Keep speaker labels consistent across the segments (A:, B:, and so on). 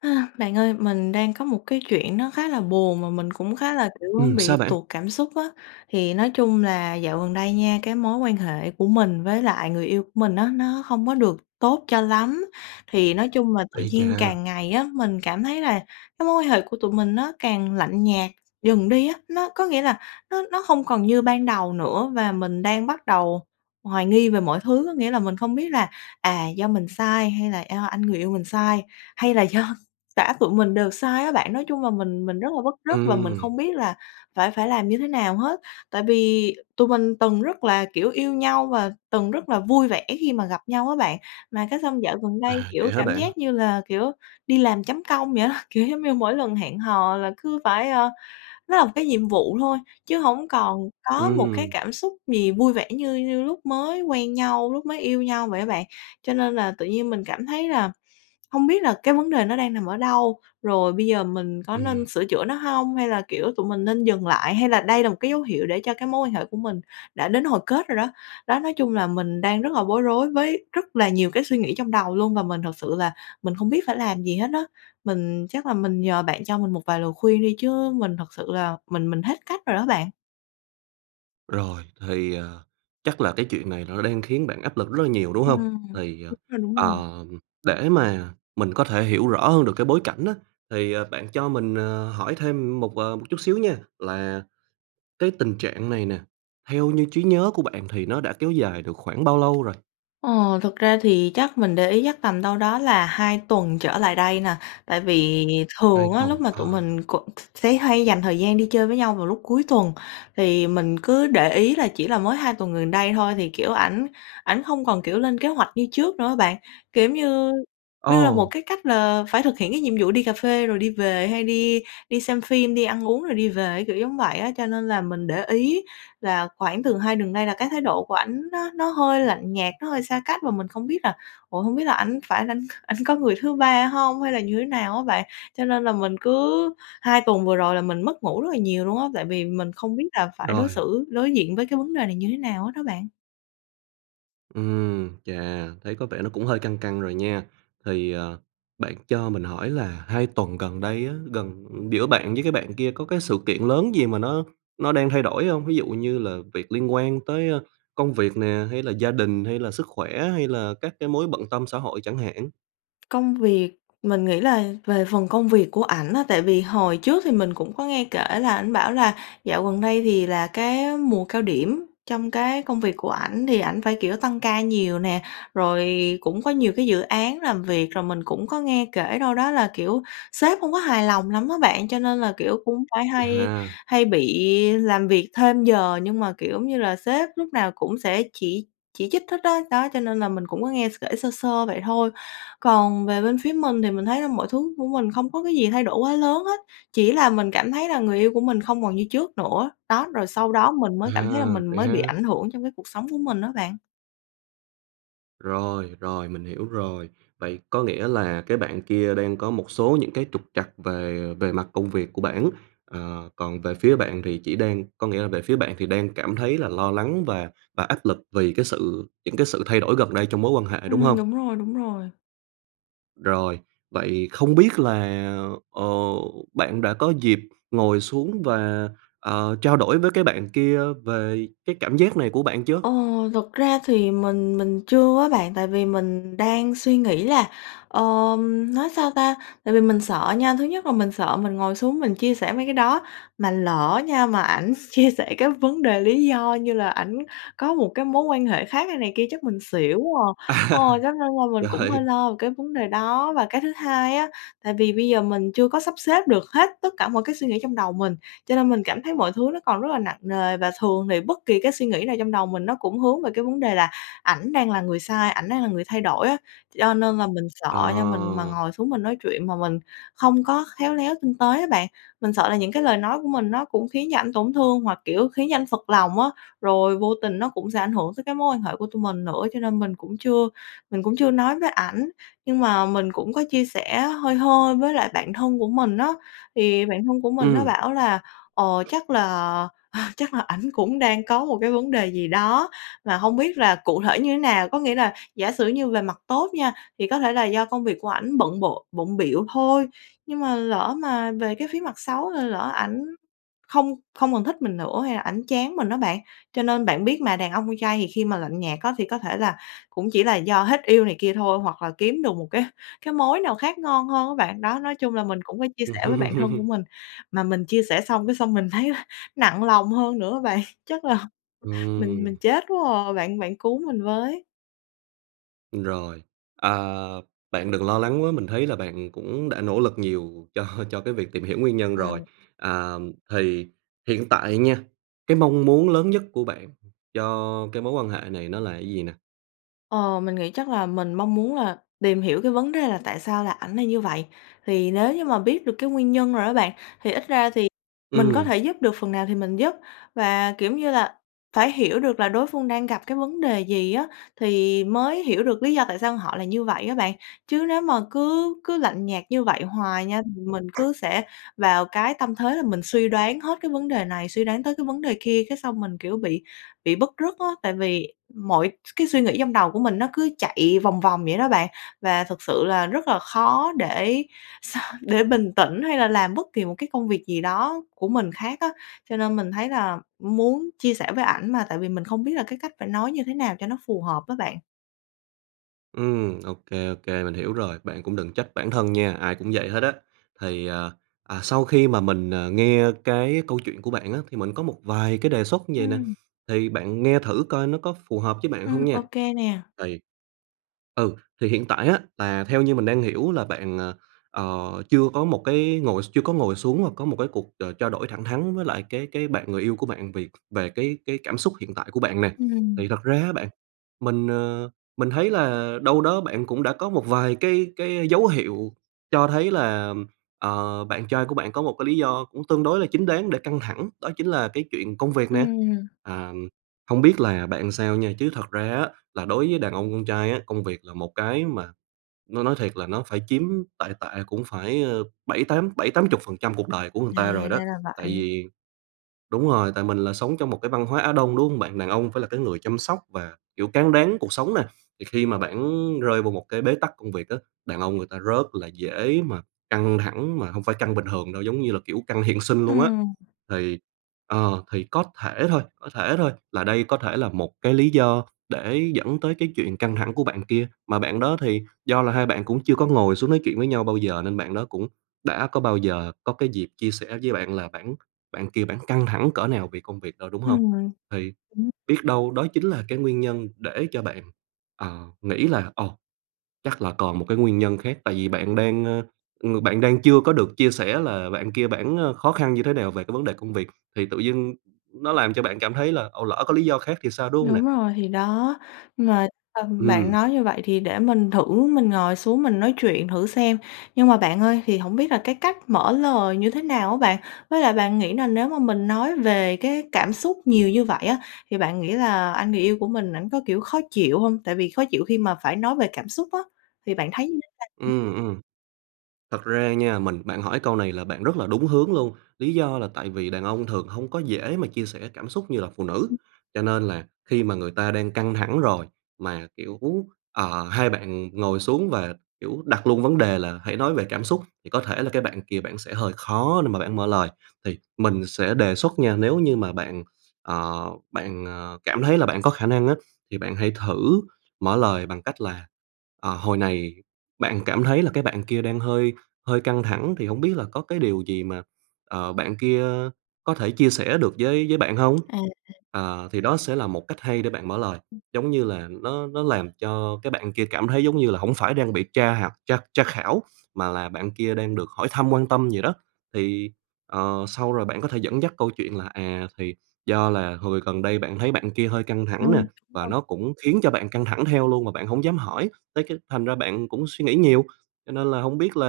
A: Ơ, bạn ơi, mình đang có một cái chuyện nó khá là buồn mà mình cũng khá là, kiểu,
B: Ừm,
A: bị
B: sao bạn?
A: tụt cảm xúc á. Thì nói chung là dạo gần đây nha, cái mối quan hệ của mình với lại người yêu của mình á, nó hông có được tốt cho lắm, thì nói chung là tự
B: Ây
A: nhiên
B: chà!
A: càng ngày á, mình cảm thấy là cái mối quan hệ của tụi mình nó càng lạnh nhạt dần đi á. Nó có nghĩa là nó nó hông còn như ban đầu nữa và mình đang bắt đầu hoài nghi về mọi thứ, có nghĩa là mình không biết là, à, do mình sai hay là do anh người yêu mình sai, hay là do cả tụi mình đều sai á bạn. Nói chung là mình mình rất là bứt rứt và mình không
B: Ừm.
A: biết là phải phải làm như thế nào hết, tại vì tụi mình từng rất là, kiểu, yêu nhau và từng rất là vui vẻ khi mà gặp nhau á bạn, mà cái xong dạo gần đây,
B: À,
A: kiểu,
B: vậy hả
A: cảm
B: bạn?
A: giác như là, kiểu, đi làm chấm công vậy á. Kiểu giống như mỗi lần hẹn hò là cứ phải, ơ, nó là một cái nhiệm vụ thôi, chứ hổng còn có một cái
B: Ừm.
A: cảm xúc gì vui vẻ như như lúc mới quen nhau, lúc mới yêu nhau vậy á bạn. Cho nên là tự nhiên mình cảm thấy là hông biết là cái vấn đề nó đang nằm ở đâu, rồi bây giờ mình có
B: Ừm.
A: nên sửa chữa nó hông hay là, kiểu, tụi mình nên dừng lại, hay là đây là một cái dấu hiệu để cho cái mối quan hệ của mình đã đến hồi kết rồi đó. Đó, nói chung là mình đang rất là bối rối với rất là nhiều cái suy nghĩ trong đầu luôn và mình thực sự là mình không biết phải làm gì hết á. Mình chắc là mình nhờ bạn cho mình một vài lời khuyên đi, chứ mình thật sự là mình mình hết cách rồi đó bạn.
B: Rồi, thì, ờ, chắc là cái chuyện này nó đang khiến bạn áp lực rất là nhiều, đúng hông?
A: Ừm,
B: Thì, ờ,
A: đúng rồi, đúng rồi.
B: ờm, để mà mình có thể hiểu rõ hơn được cái bối cảnh á, thì, ờ, bạn cho mình, ờ, hỏi thêm một, ờ, một chút xíu nha, là cái tình trạng này nè, theo như trí nhớ của bạn thì nó đã kéo dài được khoảng bao lâu rồi?
A: Ờ, thực ra thì chắc mình để ý chắc tầm đâu đó là 2 tuần trở lại đây nè. Tại vì
B: Hai
A: thường á, lúc
B: tuần,
A: mà tụi
B: ờ.
A: mình cũng s sẽ hay dành thời gian đi chơi với nhau vào lúc cuối tuần. Thì mình cứ để ý là chỉ là mới 2 tuần gần đây thôi thì, kiểu, ảnh ảnh hông còn, kiểu, lên kế hoạch như trước nữa á bạn. Kiểu giống như như là một
B: Ồ!
A: cái cách là phải thực hiện cái nhiệm vụ đi cà phê rồi đi về hay đi đi xem phim, đi ăn uống rồi đi về, kiểu giống vậy á. Cho nên là mình để ý là khoảng thường 2 tuần nay là cái thái độ của ảnh nó nó hơi lạnh nhạt, nó hơi xa cách, mà mình không biết là ủa, hông biết là ảnh phải là ảnh c ảnh có người thứ 3 hông hay là như thế nào á bạn. Cho nên là mình cứ hai tuần vừa rồi là mình mất ngủ rất là nhiều luôn á, tại vì mình không biết là phải đối
B: Rồi.
A: xử đối diện với cái vấn đề này như thế nào hết đó bạn.
B: Ừm, chà, thấy có vẻ nó cũng hơi căng căng rồi nha. Thì, ờ, bạn cho mình hỏi là 2 tuần gần đây á, gần giữa bạn với cái bạn kia có cái sự kiện lớn gì mà nó nó đang thay đổi hông? Ví dụ như là việc liên quan tới, ơ, công việc nè, hay là gia đình hay là sức khỏe hay là các cái mối bận tâm xã hội chẳng hạn.
A: Công việc, mình nghĩ là về phần công việc của ảnh á, tại vì hồi trước thì mình cũng có nghe kể là ảnh bảo là dạo gần đây thì là cái mùa cao điểm trong cái công việc của ảnh thì ảnh phải, kiểu, tăng ca nhiều nè, rồi cũng có nhiều cái dự án làm việc. Rồi mình cũng có nghe kể đâu đó là, kiểu, sếp không có hài lòng lắm á bạn, cho nên là, kiểu, cũng phải
B: Vậy
A: hay
B: ha.
A: hay bị làm việc thêm giờ, nhưng mà, kiểu, giống như là sếp lúc nào cũng sẽ chỉ chỉ trích hết á, đó, cho nên là mình cũng có nghe s kể sơ sơ vậy thôi. Còn về bên phía mình thì mình thấy là mọi thứ của mình không có cái gì thay đổi quá lớn hết, chỉ là mình cảm thấy là người yêu của mình không còn như trước nữa. Đó, rồi sau đó mình mới cảm thấy là
B: À,
A: mình
B: vậy
A: mới bị
B: ha.
A: ảnh hưởng trong cái cuộc sống của mình á bạn.
B: Rồi, rồi mình hiểu rồi. Vậy có nghĩa là cái bạn kia đang có một số những cái trục trặc về về mặt công việc của bản, ờ, còn về phía bạn thì chỉ đang có nghĩa là về phía bạn thì đang cảm thấy là lo lắng và và áp lực vì cái sự những cái sự thay đổi gần đây trong mối quan hệ, đúng
A: Ừm,
B: hông?
A: đúng rồi, đúng rồi.
B: Rồi, vậy không biết là, ờ, bạn đã có dịp ngồi xuống và, ờ, trao đổi với cái bạn kia về cái cảm giác này của bạn chưa?
A: Ờ, thực ra thì mình mình chưa á bạn, tại vì mình đang suy nghĩ là, ờm, nói sao ta, tại vì mình sợ nha, thứ nhất là mình sợ mình ngồi xuống mình chia sẻ mấy cái đó, mà lỡ nha mà ảnh chia sẻ cái vấn đề lý do như là ảnh có một cái mối quan hệ khác hay này kia chắc mình xỉu quá à
B: À,
A: ờ, [unintelligible] mình cũng hơi
B: rồi.
A: lo về cái vấn đề đó. Và cái thứ hai á, tại vì bây giờ mình chưa có sắp xếp được hết tất cả mọi cái suy nghĩ trong đầu mình, cho nên mình cảm thấy mọi thứ nó còn rất là nặng nề, và thường thì bất kỳ cái suy nghĩ nào trong đầu mình nó cũng hướng về cái vấn đề là, ảnh đang là người sai, ảnh đang là người thay đổi á. Cho nên là mình sợ
B: Ờ.
A: cho mình mà ngồi xuống mình nói chuyện mà mình không có khéo léo tinh tế á bạn, mình sợ là những cái lời nói của mình nó cũng khiến cho ảnh tổn thương hoặc, kiểu, khiến cho anh phật lòng á, rồi vô tình nó cũng sẽ ảnh hưởng tới cái mối quan hệ của tụi mình nữa. Cho nên mình cũng chưa mình cũng chưa nói với ảnh, nhưng mà mình cũng có chia sẻ hơi hơi với lại bạn thân của mình á, thì bạn thân của mình nó
B: Ừm.
A: bảo là, ờ, chắc là chắc là ảnh cũng đang có một cái vấn đề gì đó, mà hông biết là cụ thể như nào. Có nghĩa là giả sử như về mặt tốt nha, thì có thể là do công việc của ảnh bận bộ bận bịu thôi, nhưng mà lỡ mà về cái phía mặt xấu thì lỡ ảnh không không còn thích mình nữa, hay là ảnh chán mình á bạn, cho nên bạn biết mà, đàn ông con trai thì khi mà lạnh nhạt á thì có thể là cũng chỉ là do hết yêu này kia thôi, hoặc là kiếm được một cái cái mối nào khác ngon hơn á bạn. Đó, nói chung là mình cũng có chia sẻ với bạn thân của mình, mà mình chia sẻ xong cái xong mình thấy là nặng lòng hơn nữa á bạn. Chắc là mình mình
B: Ừm.
A: chết quá à, bạn bạn cứu mình với!
B: Rồi, à, bạn đừng lo lắng quá, mình thấy là bạn cũng đã nỗ lực nhiều cho cho cái việc tìm hiểu nguyên nhân rồi.
A: Ừm.
B: À, thì hiện tại nha, cái mong muốn lớn nhất của bạn cho cái mối quan hệ này nó là cái gì nè?
A: Ờ, mình nghĩ chắc là mình mong muốn là tìm hiểu cái vấn đề là tại sao là ảnh lại như vậy, thì nếu như mà biết được cái nguyên nhân rồi á bạn, thì ít ra thì mình có
B: Ừm.
A: thể giúp được phần nào thì mình giúp. Và, kiểu như là, phải hiểu được là đối phương đang gặp cái vấn đề gì á, thì mới hiểu được lý do tại sao họ là như vậy á bạn. Chứ nếu mà cứ cứ lạnh nhạt như vậy hoài nha, thì mình cứ sẽ vào cái tâm thế là mình suy đoán hết cái vấn đề này suy đoán tới cái vấn đề kia, cái xong mình, kiểu, bị bị bứt rứt á. Tại vì mọi s cái suy nghĩ trong đầu của mình nó cứ chạy vòng vòng vậy đó bạn, và thực sự là rất là khó để để bình tĩnh hay là làm bất kỳ một cái công việc gì đó của mình khác á. Cho nên mình thấy là muốn chia sẻ với ảnh mà, tại vì mình không biết là cái cách phải nói như thế nào cho nó phù hợp á bạn.
B: Ừm, ô kê, ô kê, mình hiểu rồi, bạn cũng đừng trách bản thân nha, ai cũng vậy hết á. Thì, à, à, sau khi mà mình, à, nghe cái câu chuyện của bạn á, thì mình có một vài cái đề xuất như vầy nè,
A: Ừm.
B: thì bạn nghe thử coi nó có phù hợp với bạn hông
A: Ừm, ô
B: nha.
A: kê nè.
B: Thì ừ, thì hiện tại á, là theo như mình đang hiểu là bạn, ờ, ờ, chưa có một cái ngồi x chưa có ngồi xuống và có một cái cuộc, ờ, trao đổi thẳng thắn với lại cái cái bạn người yêu của bạn về về cái cái cảm xúc hiện tại của bạn nè.
A: Ừm.
B: Thì thật ra á bạn, mình, ờ, mình thấy là đâu đó bạn cũng đã có một vài cái cái dấu hiệu cho thấy là, ờ, bạn trai của bạn có một cái lý do cũng tương đối là chính đáng để căng thẳng, đó chính là cái chuyện công việc nè.
A: Ừm.
B: À, hông biết là làm bạn sao nha, chứ thật ra á, là đối với đàn ông con trai á, công việc là một cái mà nói nói thiệt là nó phải chiếm tệ tệ cũng phải, ờ, bảy, tám bảy, tám chục phần trăm cuộc đời của người
A: À,
B: ta rồi đó,
A: ra là
B: tại
A: vậy.
B: vì đúng rồi, tại mình là sống trong một cái văn hóa Á Đông, đúng hông bạn? Đàn ông phải là cái người chăm sóc và, kiểu, cáng đáng cuộc sống nè, thì khi mà bản rơi vô một cái bế tắc công việc á, đàn ông người ta rất là dễ mà căng thẳng, mà hông phải căng bình thường đâu, giống như là, kiểu, căng hiện sinh luôn á.
A: Ừm.
B: Thì ờ, thì có thể thôi, có thể thôi, là đây có thể là một cái lý do để dẫn tới cái chuyện căng thẳng của bạn kia, mà bạn đó thì do là hai bạn cũng chưa có ngồi xuống nói chuyện với nhau bao giờ, nên bạn đó cũng đã có bao giờ có cái dịp chia sẻ với bạn là bản bản kia bản căng thẳng cỡ nào về công việc đâu, đúng hông?
A: Ừm.
B: Thì biết đâu đó chính là cái nguyên nhân để cho bạn, ờ, nghĩ là ồ, chắc là còn một cái nguyên nhân khác. Tại vì bạn đang, ờ, ng bạn đang chưa có được chia sẻ là bạn kia bản, ờ, khó khăn như thế nào về cái vấn đề công việc, thì tự dưng nó làm cho bạn cảm thấy là ồ, lỡ có lý do khác thì sao, đúng hông nè?
A: Đúng rồi, thì đó! Nhưng mà, ừm, bạn
B: Ừm.
A: nói như vậy thì để mình thử mình ngồi xuống, mình nói chuyện thử xem. Nhưng mà bạn ơi, thì hổng biết là cái cách mở lời như thế nào á bạn? Với lại bạn nghĩ là nếu mà mình nói về cái cảm xúc nhiều như vậy á, thì bạn nghĩ là anh người yêu của mình ảnh có, kiểu, khó chịu hông? Tại vì khó chịu khi mà phải nói về cảm xúc á, thì bạn thấy như thế nào?
B: Ừm, ừm. Thật ra nha, mình bạn hỏi câu này là bạn rất là đúng hướng luôn, lý do là tại vì đàn ông thường hông có dễ mà chia sẻ cảm xúc như là phụ nữ, cho nên là khi mà người ta đang căng thẳng rồi, mà, kiểu, ờ, hai bạn ngồi xuống và, kiểu, đặt luôn vấn đề là hãy nói về cảm xúc, thì có thể là cái bạn kia bạn sẽ hơi khó để mà bạn mở lời. Thì mình sẽ đề xuất nha, nếu như mà bạn, ờ, bạn, ờ, cảm thấy là bạn có khả năng á, thì bạn hãy thử mở lời bằng cách là, ờ, hồi này bạn cảm thấy là cái bạn kia đang hơi hơi căng thẳng, thì hổng biết là có cái điều gì mà, ờ, bạn kia có thể chia sẻ được với với bạn hông?
A: À.
B: Ờ, thì đó sẽ là một cách hay để bạn mở lời, giống như là nó nó làm cho cái bạn kia cảm thấy giống như là hổng phải đang bị tra học tra tra khảo, mà là bạn kia đang được hỏi thăm, quan tâm gì đó. Thì, ờ, sau rồi bạn có thể dẫn dắt câu chuyện là, à, thì do là hồi gần đây bạn thấy bạn kia hơi căng
A: Ừm,
B: thẳng nè,
A: đúng
B: và
A: rồi.
B: nó cũng khiến cho bạn căng thẳng theo luôn mà bạn hổng dám hỏi, tới cái thành ra bạn cũng suy nghĩ nhiều, cho nên là hổng biết là,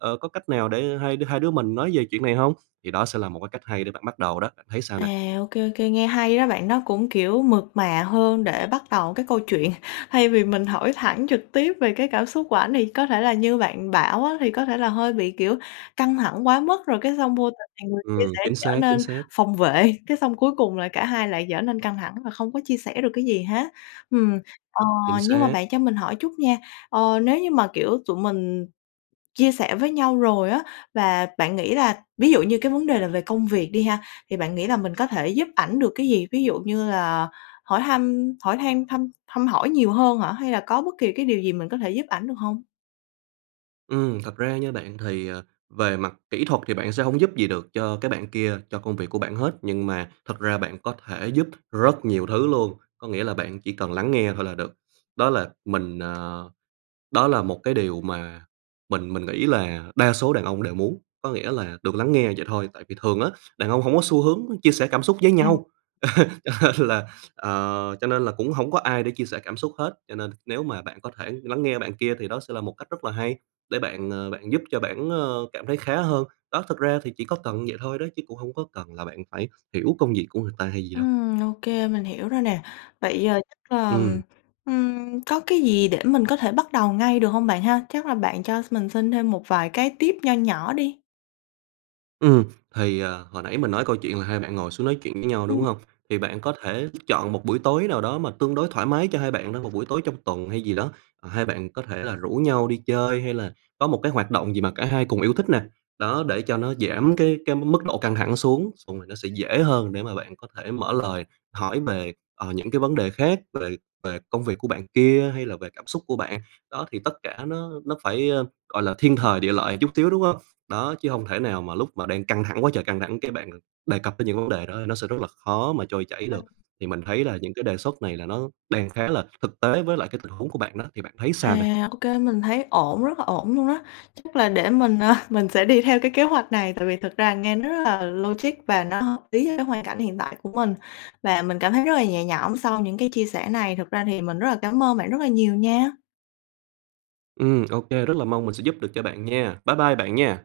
B: ờ, có cách nào để hai hai đứa mình nói về chuyện này hông. Thì đó sẽ là một cái cách hay để bạn bắt đầu đó, bạn thấy sao
A: À,
B: nè?
A: ô kê, ô kê, nghe hay đó bạn. Nó cũng, kiểu, mượt mà hơn để bắt đầu cái câu chuyện. Thay vì mình hỏi thẳng trực tiếp về cái cảm xúc của ảnh, thì có thể là như bạn bảo á, thì có thể là hơi bị, kiểu, căng thẳng quá mức, rồi cái xong vô tình thì người kia
B: Ừm,
A: sẽ
B: chính
A: trở
B: xác, chính
A: nên
B: xác.
A: phòng vệ, cái xong cuối cùng là cả hai lại trở nên căng thẳng và không có chia sẻ được cái gì hết, ừm. Ờ,
B: Chính
A: nhưng mà
B: xác.
A: bạn cho mình hỏi chút nha, ờ, nếu như mà, kiểu, tụi mình chia sẻ với nhau rồi á, và bạn nghĩ là ví dụ như cái vấn đề là về công việc đi ha, thì bạn nghĩ là mình có thể giúp ảnh được cái gì? Ví dụ như là hỏi thăm, hỏi han thăm thăm hỏi nhiều hơn hả? Hay là có bất kỳ cái điều gì mình có thể giúp ảnh được hông?
B: Ừm, thật ra nha bạn, thì, ờ, về mặt kỹ thuật thì bạn sẽ hổng giúp gì được cho cái bạn kia, cho công việc của bản hết, nhưng mà thật ra bạn có thể giúp rất nhiều thứ luôn, có nghĩa là bạn chỉ cần lắng nghe thôi là được. Đó là mình, ờ đó là một cái điều mà mình mình nghĩ là đa số đàn ông đều muốn, có nghĩa là được lắng nghe, vậy thôi. Tại vì thường á, đàn ông hông có xu hướng chia sẻ cảm xúc với
A: À.
B: nhau, cho nên là, ờ cho nên là cũng hổng có ai để chia sẻ cảm xúc hết, cho nên nếu mà bạn có thể lắng nghe bạn kia thì đó sẽ là một cách rất là hay, để bạn, ờ, bạn giúp cho bản, ờ, cảm thấy khá hơn. Đó, thực ra thì chỉ có cần vậy thôi đấy, chứ cũng hông có cần là bạn phải hiểu công việc của người ta hay gì đâu.
A: Ừm, ô kê, mình hiểu rồi nè. Vậy, ờ, chắc là, ừm,
B: Ừm.
A: ừm, có cái gì để mình có thể bắt đầu ngay được hông bạn ha? Chắc là bạn cho mình xin thêm một vài cái tip nho nhỏ đi.
B: Ừm, thì, à, hồi nãy mình nói câu chuyện là hai bạn ngồi xuống nói chuyện với nhau, đúng
A: Ừm.
B: hông? Thì bạn có thể chọn một buổi tối nào đó mà tương đối thoải mái cho hai bạn thôi, một buổi tối trong tuần hay gì đó, ờ, hai bạn có thể là rủ nhau đi chơi hay là có một cái hoạt động gì mà cả hai cùng yêu thích nè, đó, để cho nó giảm cái cái mức độ căng thẳng xuống, xong rồi nó sẽ dễ hơn để mà bạn có thể mở lời, hỏi về, ờ, những cái vấn đề khác, về về công việc của bạn kia hay là về cảm xúc của bạn. Đó, thì tất cả nó nó phải, ờ, gọi là, thiên thời, địa lợi một chút xíu, đúng hông? Đó, chứ hông thể nào mà lúc mà đang căng thẳng quá trời căng thẳng, cái bạn đề cập đến những vấn đề đó nó sẽ rất là khó mà trôi chảy
A: Ừ.
B: được. Thì mình thấy là những cái đề xuất này là nó đang khá là thực tế với lại cái tình huống của bạn đó, thì bạn thấy sao nè?
A: À, ô kê, mình thấy ổn, rất là ổn luôn á! Chắc là để mình, à, mình sẽ đi theo cái kế hoạch này, tại vì thực ra nghe nó rất là logic và nó hợp lý với hoàn cảnh hiện tại của mình. Và mình cảm thấy rất là nhẹ nhõm sau những cái chia sẻ này, thực ra thì mình rất là cám ơn bạn rất là nhiều nha.
B: Ừm, ô kê, rất là mong mình sẽ giúp được cho bạn nha, bye bye bạn nha!